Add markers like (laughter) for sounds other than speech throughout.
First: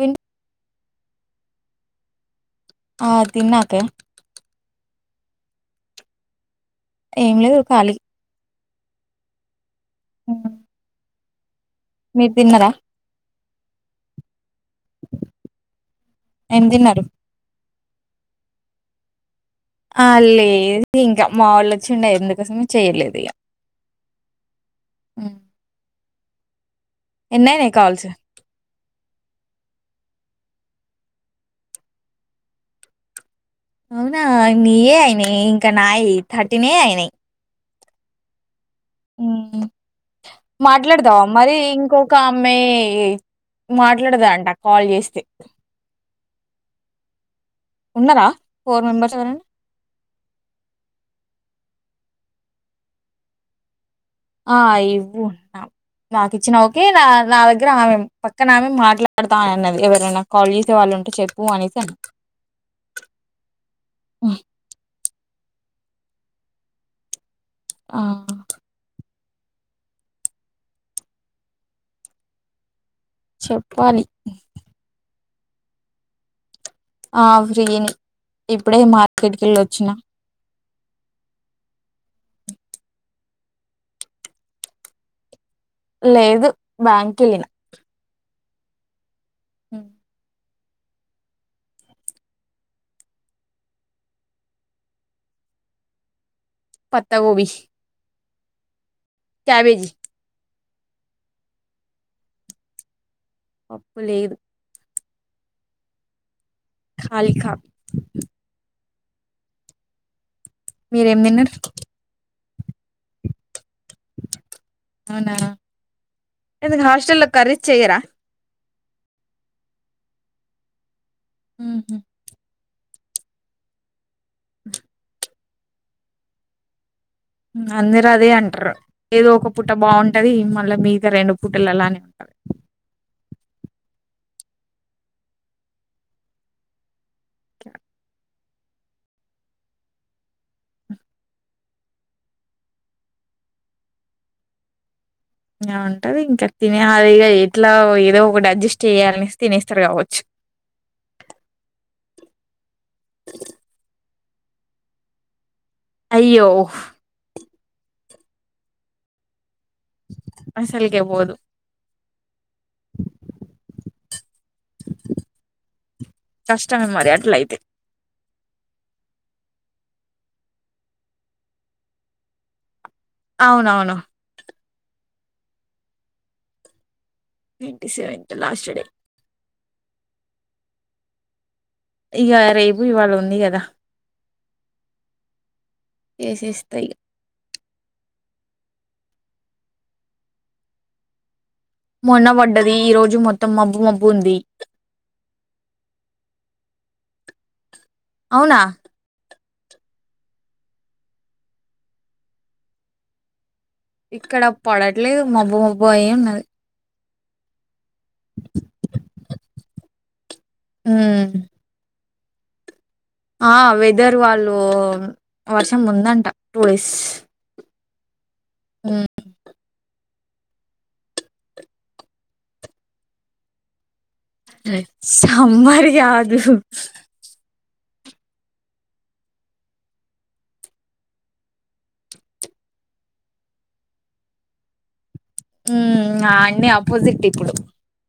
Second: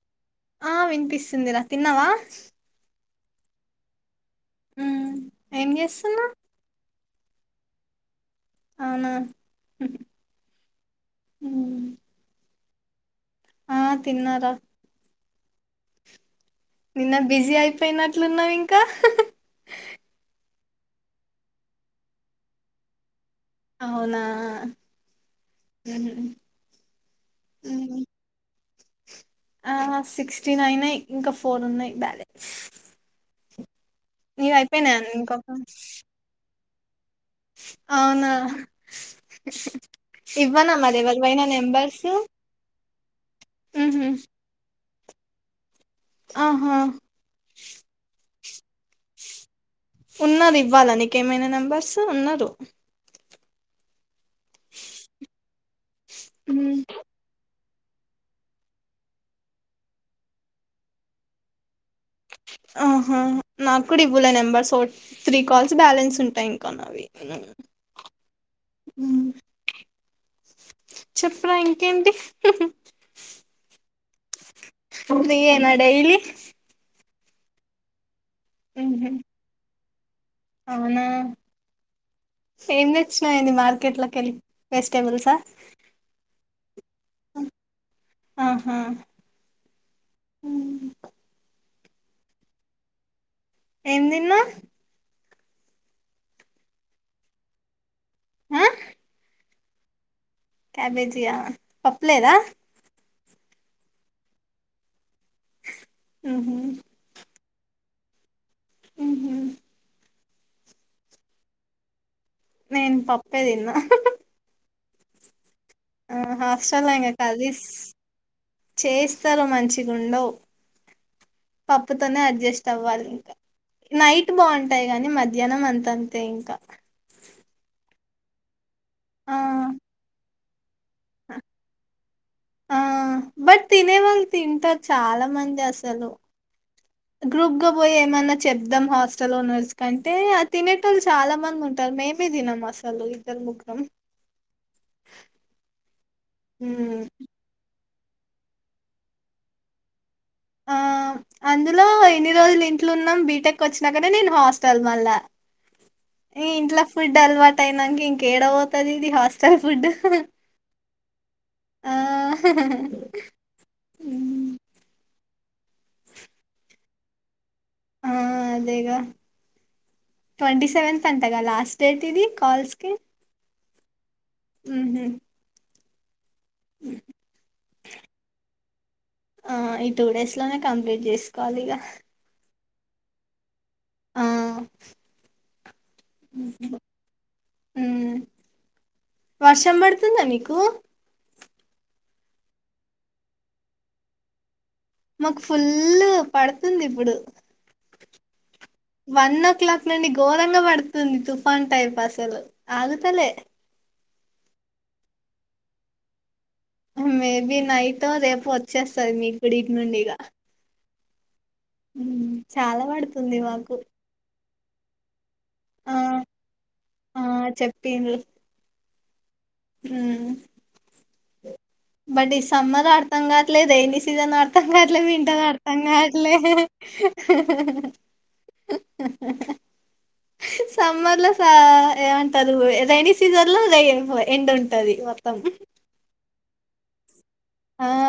Win ఆ వినిపిస్తుందిరా తిన్నావా ఆ తిన్నాక ఏం చేస్తున్నా ఏమి కాళి అవునా అ ఉమ్, ఆ తిన్నారా ఏం తిన్నారు నిన్న బిజీ అయిపోయినట్లున్నావి ఇంకా ఆ లేదు ఇంకా మా వాళ్ళు వచ్చిండ ఎందుకోసం చెయలేదు ఇక అవునా ఆ ఉ ఎన్నా న కాల్ ఫటీ ఇంకా ఫోర్ ఉన్నాయి బ్యాలెన్స్ అవునా నీవి నీయే అయిపోయినాయా అయినాయి ఇంకొక ఇంకా నాయి థర్టీనే అయినాయి అవునా అ ఇవ్వనా మరి మాట్లాడదావా ఎవరివైనా మరి నెంబర్స్ ఇంకొక అమ్మాయి ఉహు మాట్లాడదా అంట కాల్ చేసి చెక్ ఆహా ఉన్నారా ఫోర్ మెంబర్స్ ఎవరండి ఉన్నారు ఇవ్వాల నకేమైనా నెంబర్స్ ఉన్నారు ఆ ఇవ్వుంటవు నాకు ఇచ్చిన ఉమ్, ఓకే నా నా దగ్గ దగ్గర ఆమె పక్కన ఆమె మాట్లాడతా అన్నది ఎవరైనా కాల్ చేసే వాళ్ళు ఉంటే చెప్పు అనేసి అని ఆహా నాకుడి ఇవ్వు నెంబర్ త్రీ కాల్స్ బ్యాలెన్స్ ఉంటాయి ఇంకాన్న అవి ఆ ఉ చెప్పరా ఇంకేంటి చెప్పాలి అ ఫ్రీ డైలీ ఆ ఫ్రీని ఇప్పుడే ఉహు మార్కెట్కి వెళ్ళొచ్చిన అవునా ఏం తెచ్చినాయండి మార్కెట్ లోకి వెళ్ళి వెజిటేబుల్సా లేదు బ్యాంకిళ్లిన ఆహా హ హ ఏం తిన్నా పత్తకవి కేవేజీ క్యాబేజయా పావు లేదా అప్పు లేదు ఉహూ ఖాళీ కాపీ ఉహూ మీరేం తిన్నారు నేను పప్పేదిన్న అవునా ఆ ఎందుకు హాస్టల్ంగా హాస్టల్లో కర్రీస్ చెయ్యరా చేయిస్తారు మంచిగుండవు ఉహు పప్పుతోనే అడ్జస్ట్ తవ్వాలి ఇంకా నైట్ బాగుంటాయి కానీ మధ్యాహ్నం అంతంతే ఇంకా అందరు అదే అంటారు ఏదో ఆ ఒక పుట్ట బాగుంటది మళ్ళీ మీగ రెండు పుట్టలు అలానే ఉ ఆ బట్ తినే వాళ్ళు తింటారు చాలా మంది అసలు గ్రూప్గ బోయి ఏమన్నా చెప్దాం హాస్టల్ ఓనర్స్ కంటే తినేట వాళ్ళు చాలా మంది ఉంటారు మేమే తినం అసలు ఇద్దరు ముగ్గురం ఆ ఉంటది ఇంకా తినే ఉమ్ వాళ్ళు ఇగ ఎట్లా గో అదే ఒకటి అడ్జస్ట్ చేయాలని తినేస్తారు కావచ్చు ఆ అందులో ఇన్ని రోజులు ఇంట్లోన్నాం బీటెక్ వచ్చినాకనే నేను హాస్టల్ మళ్ళ ఈ అయ్యో ఇంట్లో ఫుడ్ అలవాటు అయినంక ఇంకాఏడ పోతది ఇది హాస్ స్టల్ ఫుడ్ అసలుకే పోదు ఆ కష్టమే మరి అట్లా అయితే ఆ అదేగా ట్వంటీ సెవెంత అంటగా లాస్ట్ డేట్ ఇది కల్స్ కి అవునవును ఉహూ ఉ ట్వంటీ సెవెంత్ లాస్ట్ డే ఆ ఈ టూ డేస్ లోనే కంప్లీట్ చేసుకోవాలి ఇగ ఇగ రేపు ఇవాళ ఉంది కదా ఆ చేసేస్తా ఇగ ఉమ్ వర్షం పడుతుందా నీకు మొన్న పడ్డది ఈ రోజు మొత్తం మబ్బు మబ్బు ఉంది మాకు ఫుల్ పడుతుంది ఇప్పుడు అవునా వన్ క్లాక్ నుండి ఘోరంగా పడుతుంది తుఫాన్ టైప్ అసలు ఆగుతలే ఇక్కడ పడట్లేదు మబ్బు మబ్బు అయి ఉన్నది మేబి నైటో రేపు వచ్చేస్తది మీకు కూడా ఇటునుండి ఇగ ఉహూ హ్మ్ చాలా వాడు ఆ వెదర్ వాళ్ళు వర్షం ఆ ముందంట టూ డేస్ (unintelligible) ఉమ్ బట్ ఈ సమ్మర్ అర్థం కావట్లేదు రైనీ సి సీజనో అర్థం కావట్లేదు వింటారా అర్థం సమ్మర్ కావట్లే కాదు సమ్మర్ లో స ఏమంటారు రెైనీ సీజన్ లో రా ఎండ్ ఉంటది మొత్తం ఉమ్ ఆ అన్నీ ఆపోజిట్ ఇప్పుడు ఆ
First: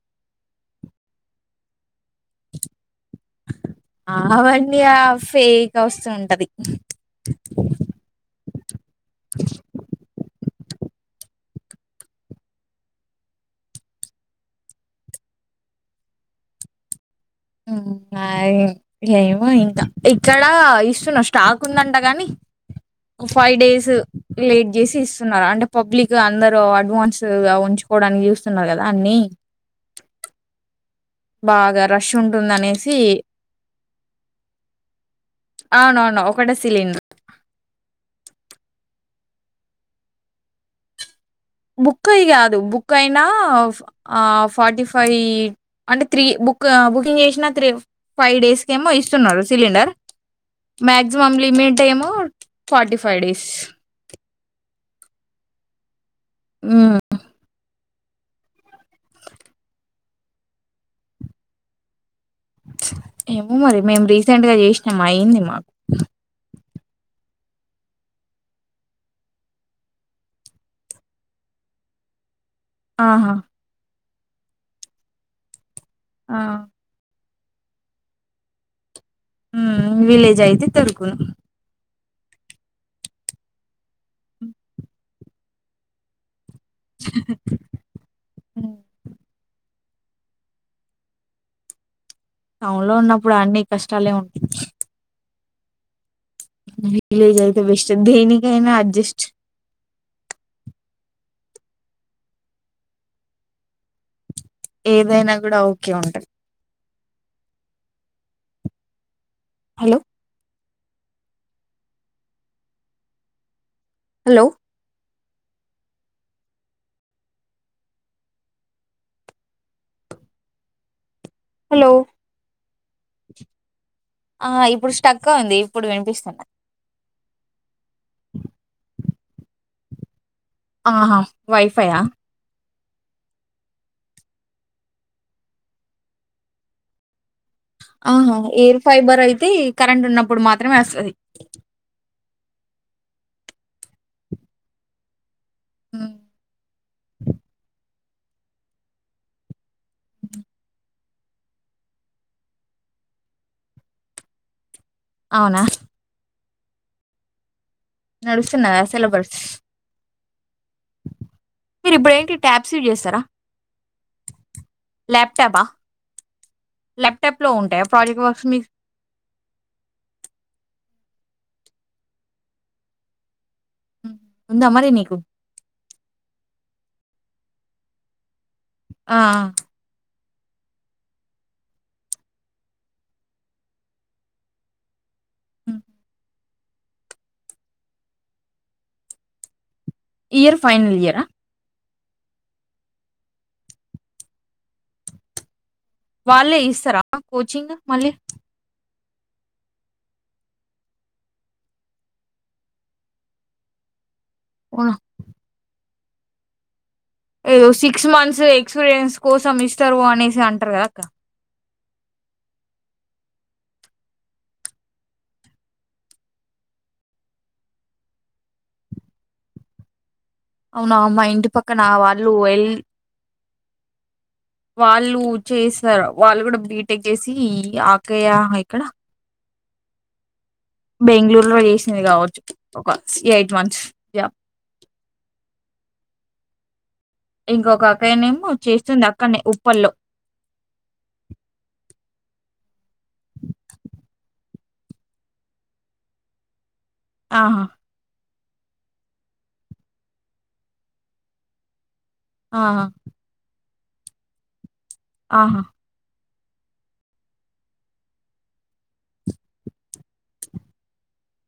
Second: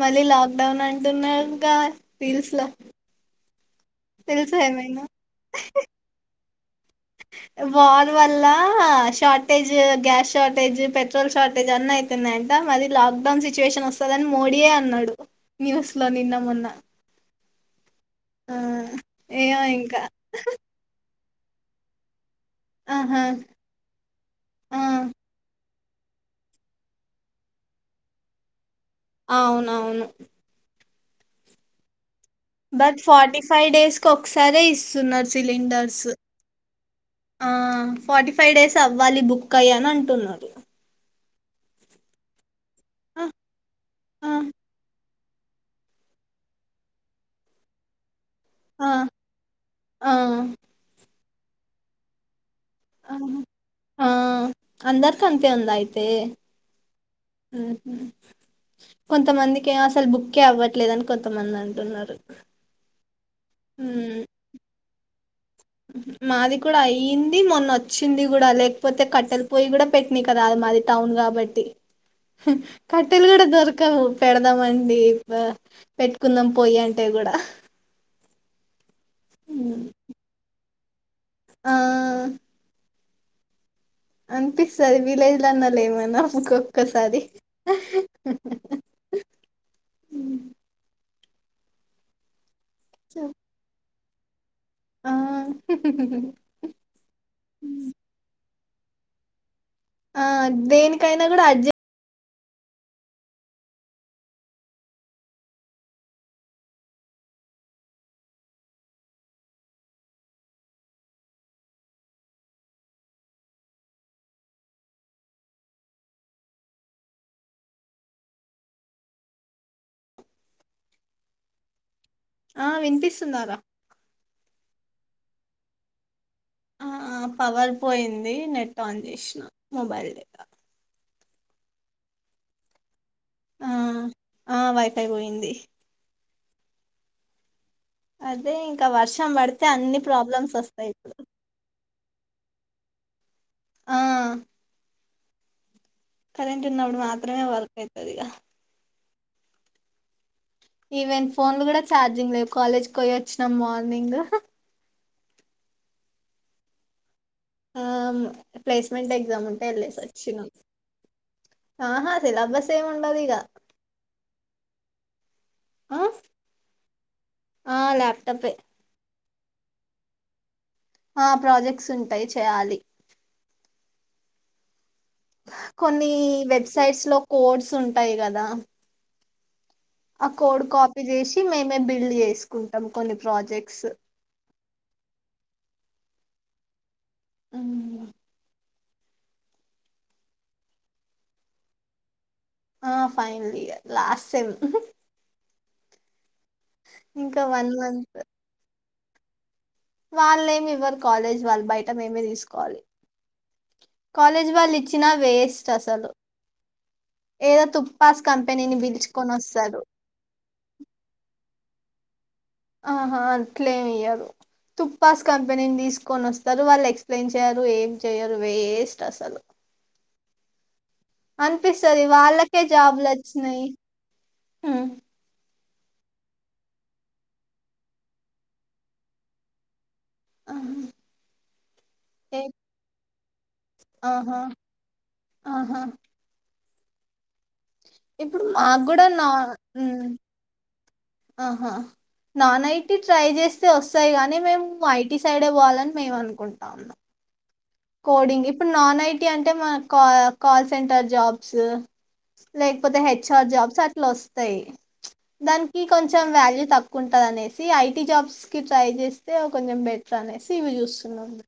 మళ్ళీ లాక్ డౌన్ అంటున్నారు ఇంకా రీల్స్ లా ఆవండియా ఫేక్ వస్తూ ఉంటది వార్ వల్ల షార్టేజ్ గ్యాస్ షార్ జ్ పెట్రోల్ షార్టేజ్ అన్న అయితున్నాయంట మది లాక్డౌన్ సిచ్యువేషన్ వస్తుందని మోడీయే అన్నాడు న్యూస్లో నిన్న మొన్న ఆ ఏమో ఇంకా ఇక్కడ ఇస్తు నష్ట స్టాక్ ఉందంట గాని ఆహా ఒక ఫైవ్ డేస్ లేట్ ఆ చేసి ఇస్తున్నారు అంటే పబ్లిక్ అందరు అడ్వాన్స్ గా ఉంచుకోవడానికి చూస్తున్నారు కదా అన్ని అవునవును బాగా ర బట్ ఫార్టీ ఫైవ్ డేస్ కు ఒకసారే ఇస్తున్నారు సిలిండర్స్ అవునవును ఒకటే సిలిండర్ ఫార్టీ ఫైవ్ డేస్ అవ్వాలి బుక్ అయీ అని అంటున్నారు బుక్ అయి కాదు బుక్ అయినా ఆ ఆ ఫార్టీ ఫ ఫైవ్ అంటే త్రీ బుక్ బుకింగ్ చేసినా త్రీ ఫైవ్ డేస్ కి ఆ ఏమో ఇస్తున్నారు సిలిండర్ ఆ మాక్సిమం లిమిట్ ఏమో ఫార్టీ ఫైవ్ ఆహా డేస్ ఆ అందరికి అంతే ఉంద అయితే ఆ కొంతమందికి అసలు బుక్కే అవ్వట్లేదని కొంతమంది అంటున్నారు ఏమో మరి మేం మ్మ్. రీసెంట్ గా చేసినాం అయ్యింది మాది కూడా అయింది మొన్న వచ్చింది కూడా లేకపోతే కట్టెల పోయి కూడా పెట్టినీకు రాదు అది టౌన్ కాబట్టి కట్టెలు ఆహా కూడా దొరకవు పెడదామండి ఇక ఆ పెట్టుకుందం పోయి అంటే కూడా మ్మ్. హ విలేజ్ అయితే దొరుకు ఆ దొరుకును అనిపిస్తుంది విలేజ్ లో అన్నా లే ఏమన్నామ్కు ఒకొకసారి టౌన్ లో ఉన్నప్పుడు అన్ని కష్టాలే ఉంటాయి ఆ విలేజ్ అయితే బెస్ట్ దేనికైనా అడ్జెస్ట్ ఆ దేనికైనా కూడా అడ్జె ఏదైనా కూడా ఓకే ఉంటది హలో హలో హలో ఆ వినిపిస్తుందారా ఆ ఇప్పుడు స్టక్గా ఉంది ఇప్పుడు వినిపిస్తున్న ఆ మోబైల్ ఆహా వైఫైయా ఆ ఆ వైఫై పోయింది అవును అదే ఎయిర్ ఇంకా ఫైబర్ వర్షం అయితే పడితే అన్ని కరెంట్ ఉన్నప్పుడు ప్రాబ్లమ్స్ మాత్రమే వస్తాయి వస్తుది ఇప్పుడు ఆ కరెంట్ ఉన్నప్పుడు మాత్రమే వర్క్ అవుతుది ఇక ఉ ఈవెన్ ఫోన్లు కూడా ఛార్జింగ్ లేవు కాలేజ్కి పోయి వచ్చినా మార్నింగ్ అవునా ఆ నడుస్తున్నదా ప్లేస్మెంట్ సిలబస్ ఎగ్జామ్ ఉంటే వెళ్ళసి వచ్చిన మీరు ఇప్పుడు ఆహా ఏంటి సిలబస్ ట్యాబ్స్ యూజ్ ఏమి చేస్తారా ఉండదిగా ల్యాప్టాపా ల్యాప్టాప్ లో ఆ ఉంటాయా ప్రోజేక్ట్ వర్క్స్ ల్యాప్టాపే మీకు ఆ ప్రాజెక్ట్స్ ఉంటాయి చేయాలి హు్ ఉందా మరి నీక్ కొన్ని వెబ్ సైడ్ లో కోడ్స్ ఉంటాయ్ గదా ఆఆ ఆ కోడ్ కాపీ జేసి మేమే బిల్డ్ జేసుకుంటాం కొన్ని ప్రాజెక్సు ఉహూహ్ ఇయర్ ఫైనలియారా ఆ ఫైనలియర్ లాస్ సేమ్ హుహ్ వాళ్ళే ఇసారా వన్ కోచింగు మళ్ళీ మంత్ వాళ్ళేమి ఇవ్వరు కాలేజ్ వాళ్ళు బయట మేమే దిసుకోవాలి. కాలేజ్ వాళ్ళు ఇచ్చినా వేస్ట్ అసలు ఏదో సిక్స్ తుప్పాస్ మంత్స్ కంపెనీని ఎక్స్పీరియన్స్ పిలుచుకొని కోసం వస్తారు ఇస్తరు అనేసి అంట్ర గదా అక్క ఆహా అట్లేవియరు. తుప్పాస్ కంపెనీని దిసుకొని వస్తరు. వాళ్ళ ఎక్సప్లయిన్ చేయరు, ఏం చేయరు వేస్ట్ అసలు. అవునా మా ఇంటి పక్కన అనపిస్తది. వాళ్ళు వాళ్ళకే ఎల్ జాబలోచ్చినాయ్. వాళ్ళు చేసార్ వాళ్ళు కూడా బీటెక్ జేసి యి ఆ అక్కయ్య ఎక్కడ ఆహా బెంగళూరులో ఏచనై గావచ్చు ఏ- ఒక సియట్ ఆహా ఆహా ఇంకొక ఇప్పుడు అక్కయనేమో మాకు కూడా చేస్తుంది అక్కనే ఉప్పల్లో ఆహాహ్ నాన్న ఏటి ట్రై జేసే వసయి గాని మేము ఐటీ సైడే బోవాలన్ మేమ్ అనుకుంటాము. ఆహా కోడింగ్ ఇప్పుడు నాన్ ఐటీ అంటే మనక్ కోఆయ్ కాల్ సెంటర్ జాబ్ సూ ఆహా లేకపోతే హెచ్ఆర్ జాబ్స్ అట్లా వస్తయ్ ఆహా దానికి కోచ్ తోవ్ వాల్యూ తక్కువ ఉంటది అనేసి ఐటీ జాబ్స్ కి ట్రై జేస్తే కొంచెం బెటర్ అనేసి ఇవి చూసున్ లందే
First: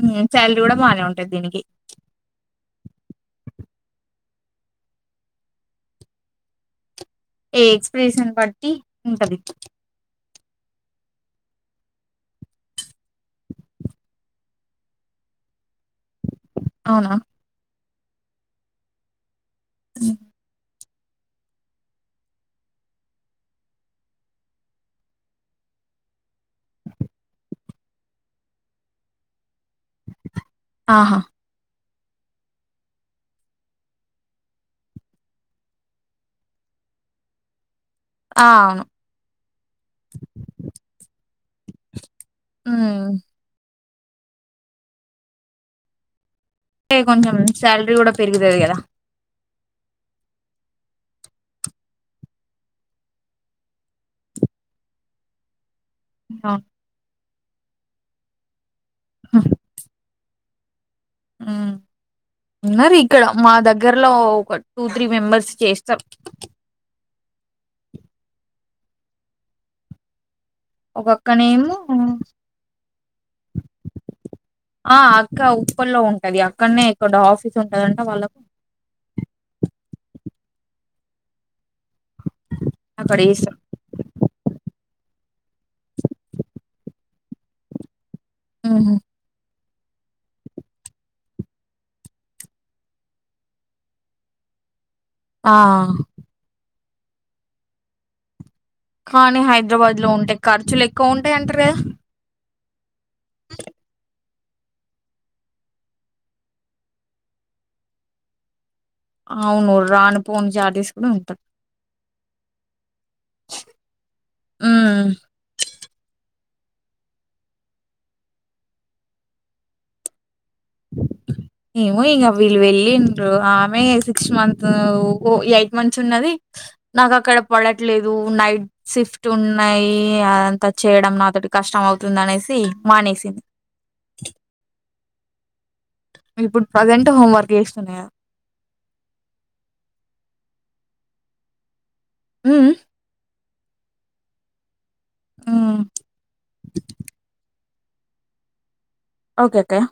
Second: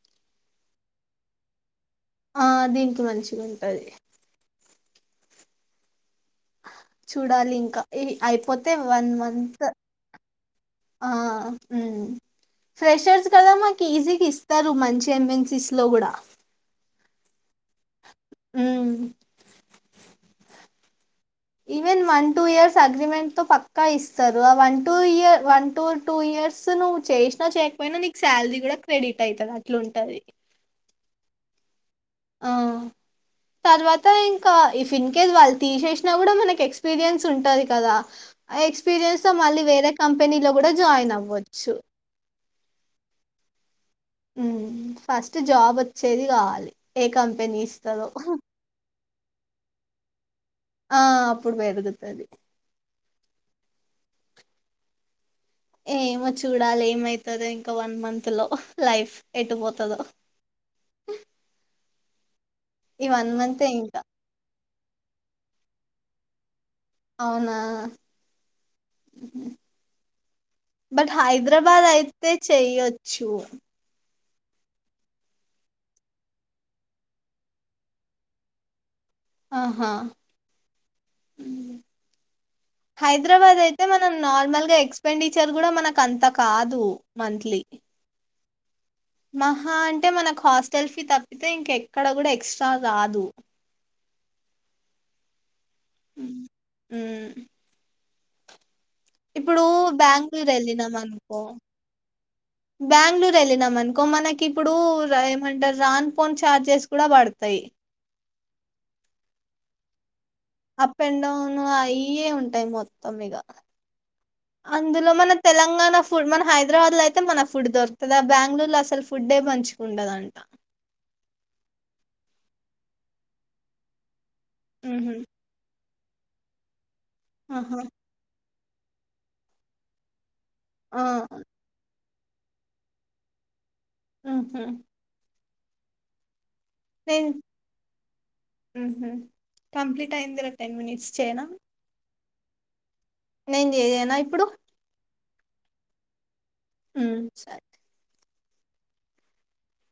ఉహ్ చల్రడీ గూడా బానే ఉంటది దీనికి ఆ దీనికి మంచిగుంటది చూడాలి ఏ ఇంకా ఇహ్ ఎక్స్ప్రెషన్ అయిపోతే బట్టి వన్ ఉంటది మంతో ఆఆ హుమ్ ఫ్రెషర్స్ కదా మాక్ ఈజీగ్ ఇస్తరు మంచేన్ ఎమెన్సీస్ లో గూడ అవునా ఉహ్ తుదియా even one two years agreement తో పక్కా ఇసరు. ఆ వన్ టూ ఇయ one two two year. Years నువ్వు చేచిన్న చేయకపోయినా నీకు సాలరీ గూడా క్రెడిట్ అయితది అట్లుంటది. ఆహా ఆహ్ తర్వాత ఇంకా ఇఫ్ ఇన్ కేస్ వాళ్ళు తీచేచినా కూడా మనకి ఎక్స్పీరియన్స్ ఉంటది కదా ఆ అవును ఎక్స్పీరియన్స్ తో మళ్ళీ వేరే కంపెనీలో గూడా జాయిన్ అవ్వచ్చు. ఉహు్మ్ హుహ్ ఫస్ట్ జాబ్ వచ్చేది గాల్ ఏ కొంచెం సాలరీ కూడా పెరుగుదది. గదా ఆ అప్పుడు వేదుగుతది. ఏమో అవును చూడాలే ఏమైతదో ఇంకా వన్ మంత్ లో లైఫ్ ఎట్టు పోతదో. ఉహ్ నర్ ఈ ఇక్కడ మా మంతే ఇంకా. దగ్గరలో ఒక టూ త్రీ మెంబెర్స్. ఏస్తర్ అవునా హుహ్ ఒక బట్ అక్కనేమో హైద్రాబాద్ అయితే చేయొచ్చు. ఆ అక్క ఉప్పలో ఉంటది. అక్కడనే ఎక్కడో ఆఫీస్ ఉంటదంట వాళ్ళక్ ఆహా అక్కడ చేస్తారు హైదరాబాద్ అయితే మనం నార్మల్గా ఎక్స్పెండిచర్ కూడా మనకు అంత కాదు. మంత్లీ ఆహ ఆహా అంటే మనకు హాస్టల్ ఫీ తప్పితే ఇంక ఎక్కడ కూడా ఎక్స్ట్రా రాదు ఆ ఉం కానీ హైదరాబాద్ లో ఉంటే ఖర్చులు ఎక్కువ ఉంటాయి బెంగుళూరెళ్ళినామనుకో అంటరు కదా బ్యాంగళూర్ వెళ్లిన మనకో మనకి ఇప్పుడు ఏమంటారు రాను పోను చార్జెస్ కూడా పడతయి అవును రాను పోను చార్జెస్ అప్ కూడా అండ్ ఉంటాయి డౌన్ అయే ఉంటాయి మొత్తం ఇగ ఉమ్ అందులో మన తెలంగాణ ఫుడ్ మన హై హైదరాబాద్ లో అయితే మనకు ఫుడ్ దొరుకుతదా బెంగళూరులో అసలు ఫుడ్డే మంచిగా ఉండదంట ఎమో ఇంగ వీళ్ళు వెళ్ళిండ్రు ఆమె సిక్స్ మంత్స్ ఉహు వుకో మంచి ఉన్నది నాకు అక్కడ ఆహా పడట్లేదు నైట్ షి ఫ్ట్ ఉన్నాయి అ త ఆ చేయడం నాతోటి కష్టం అవుతుంది అనేసి మానేసింది ఆహ ఇప్పుడు ప్రజెంట్ హోంవర్క్ చేస్తున్నా ఉహు కంప్లీట్ అయిందిరా టెన్ మినిట్స్ చేయనా ఉం ఉం నేను చెయ్యన ఇప్పుడు ఉం ఉం సరే ఓకే అక్కయ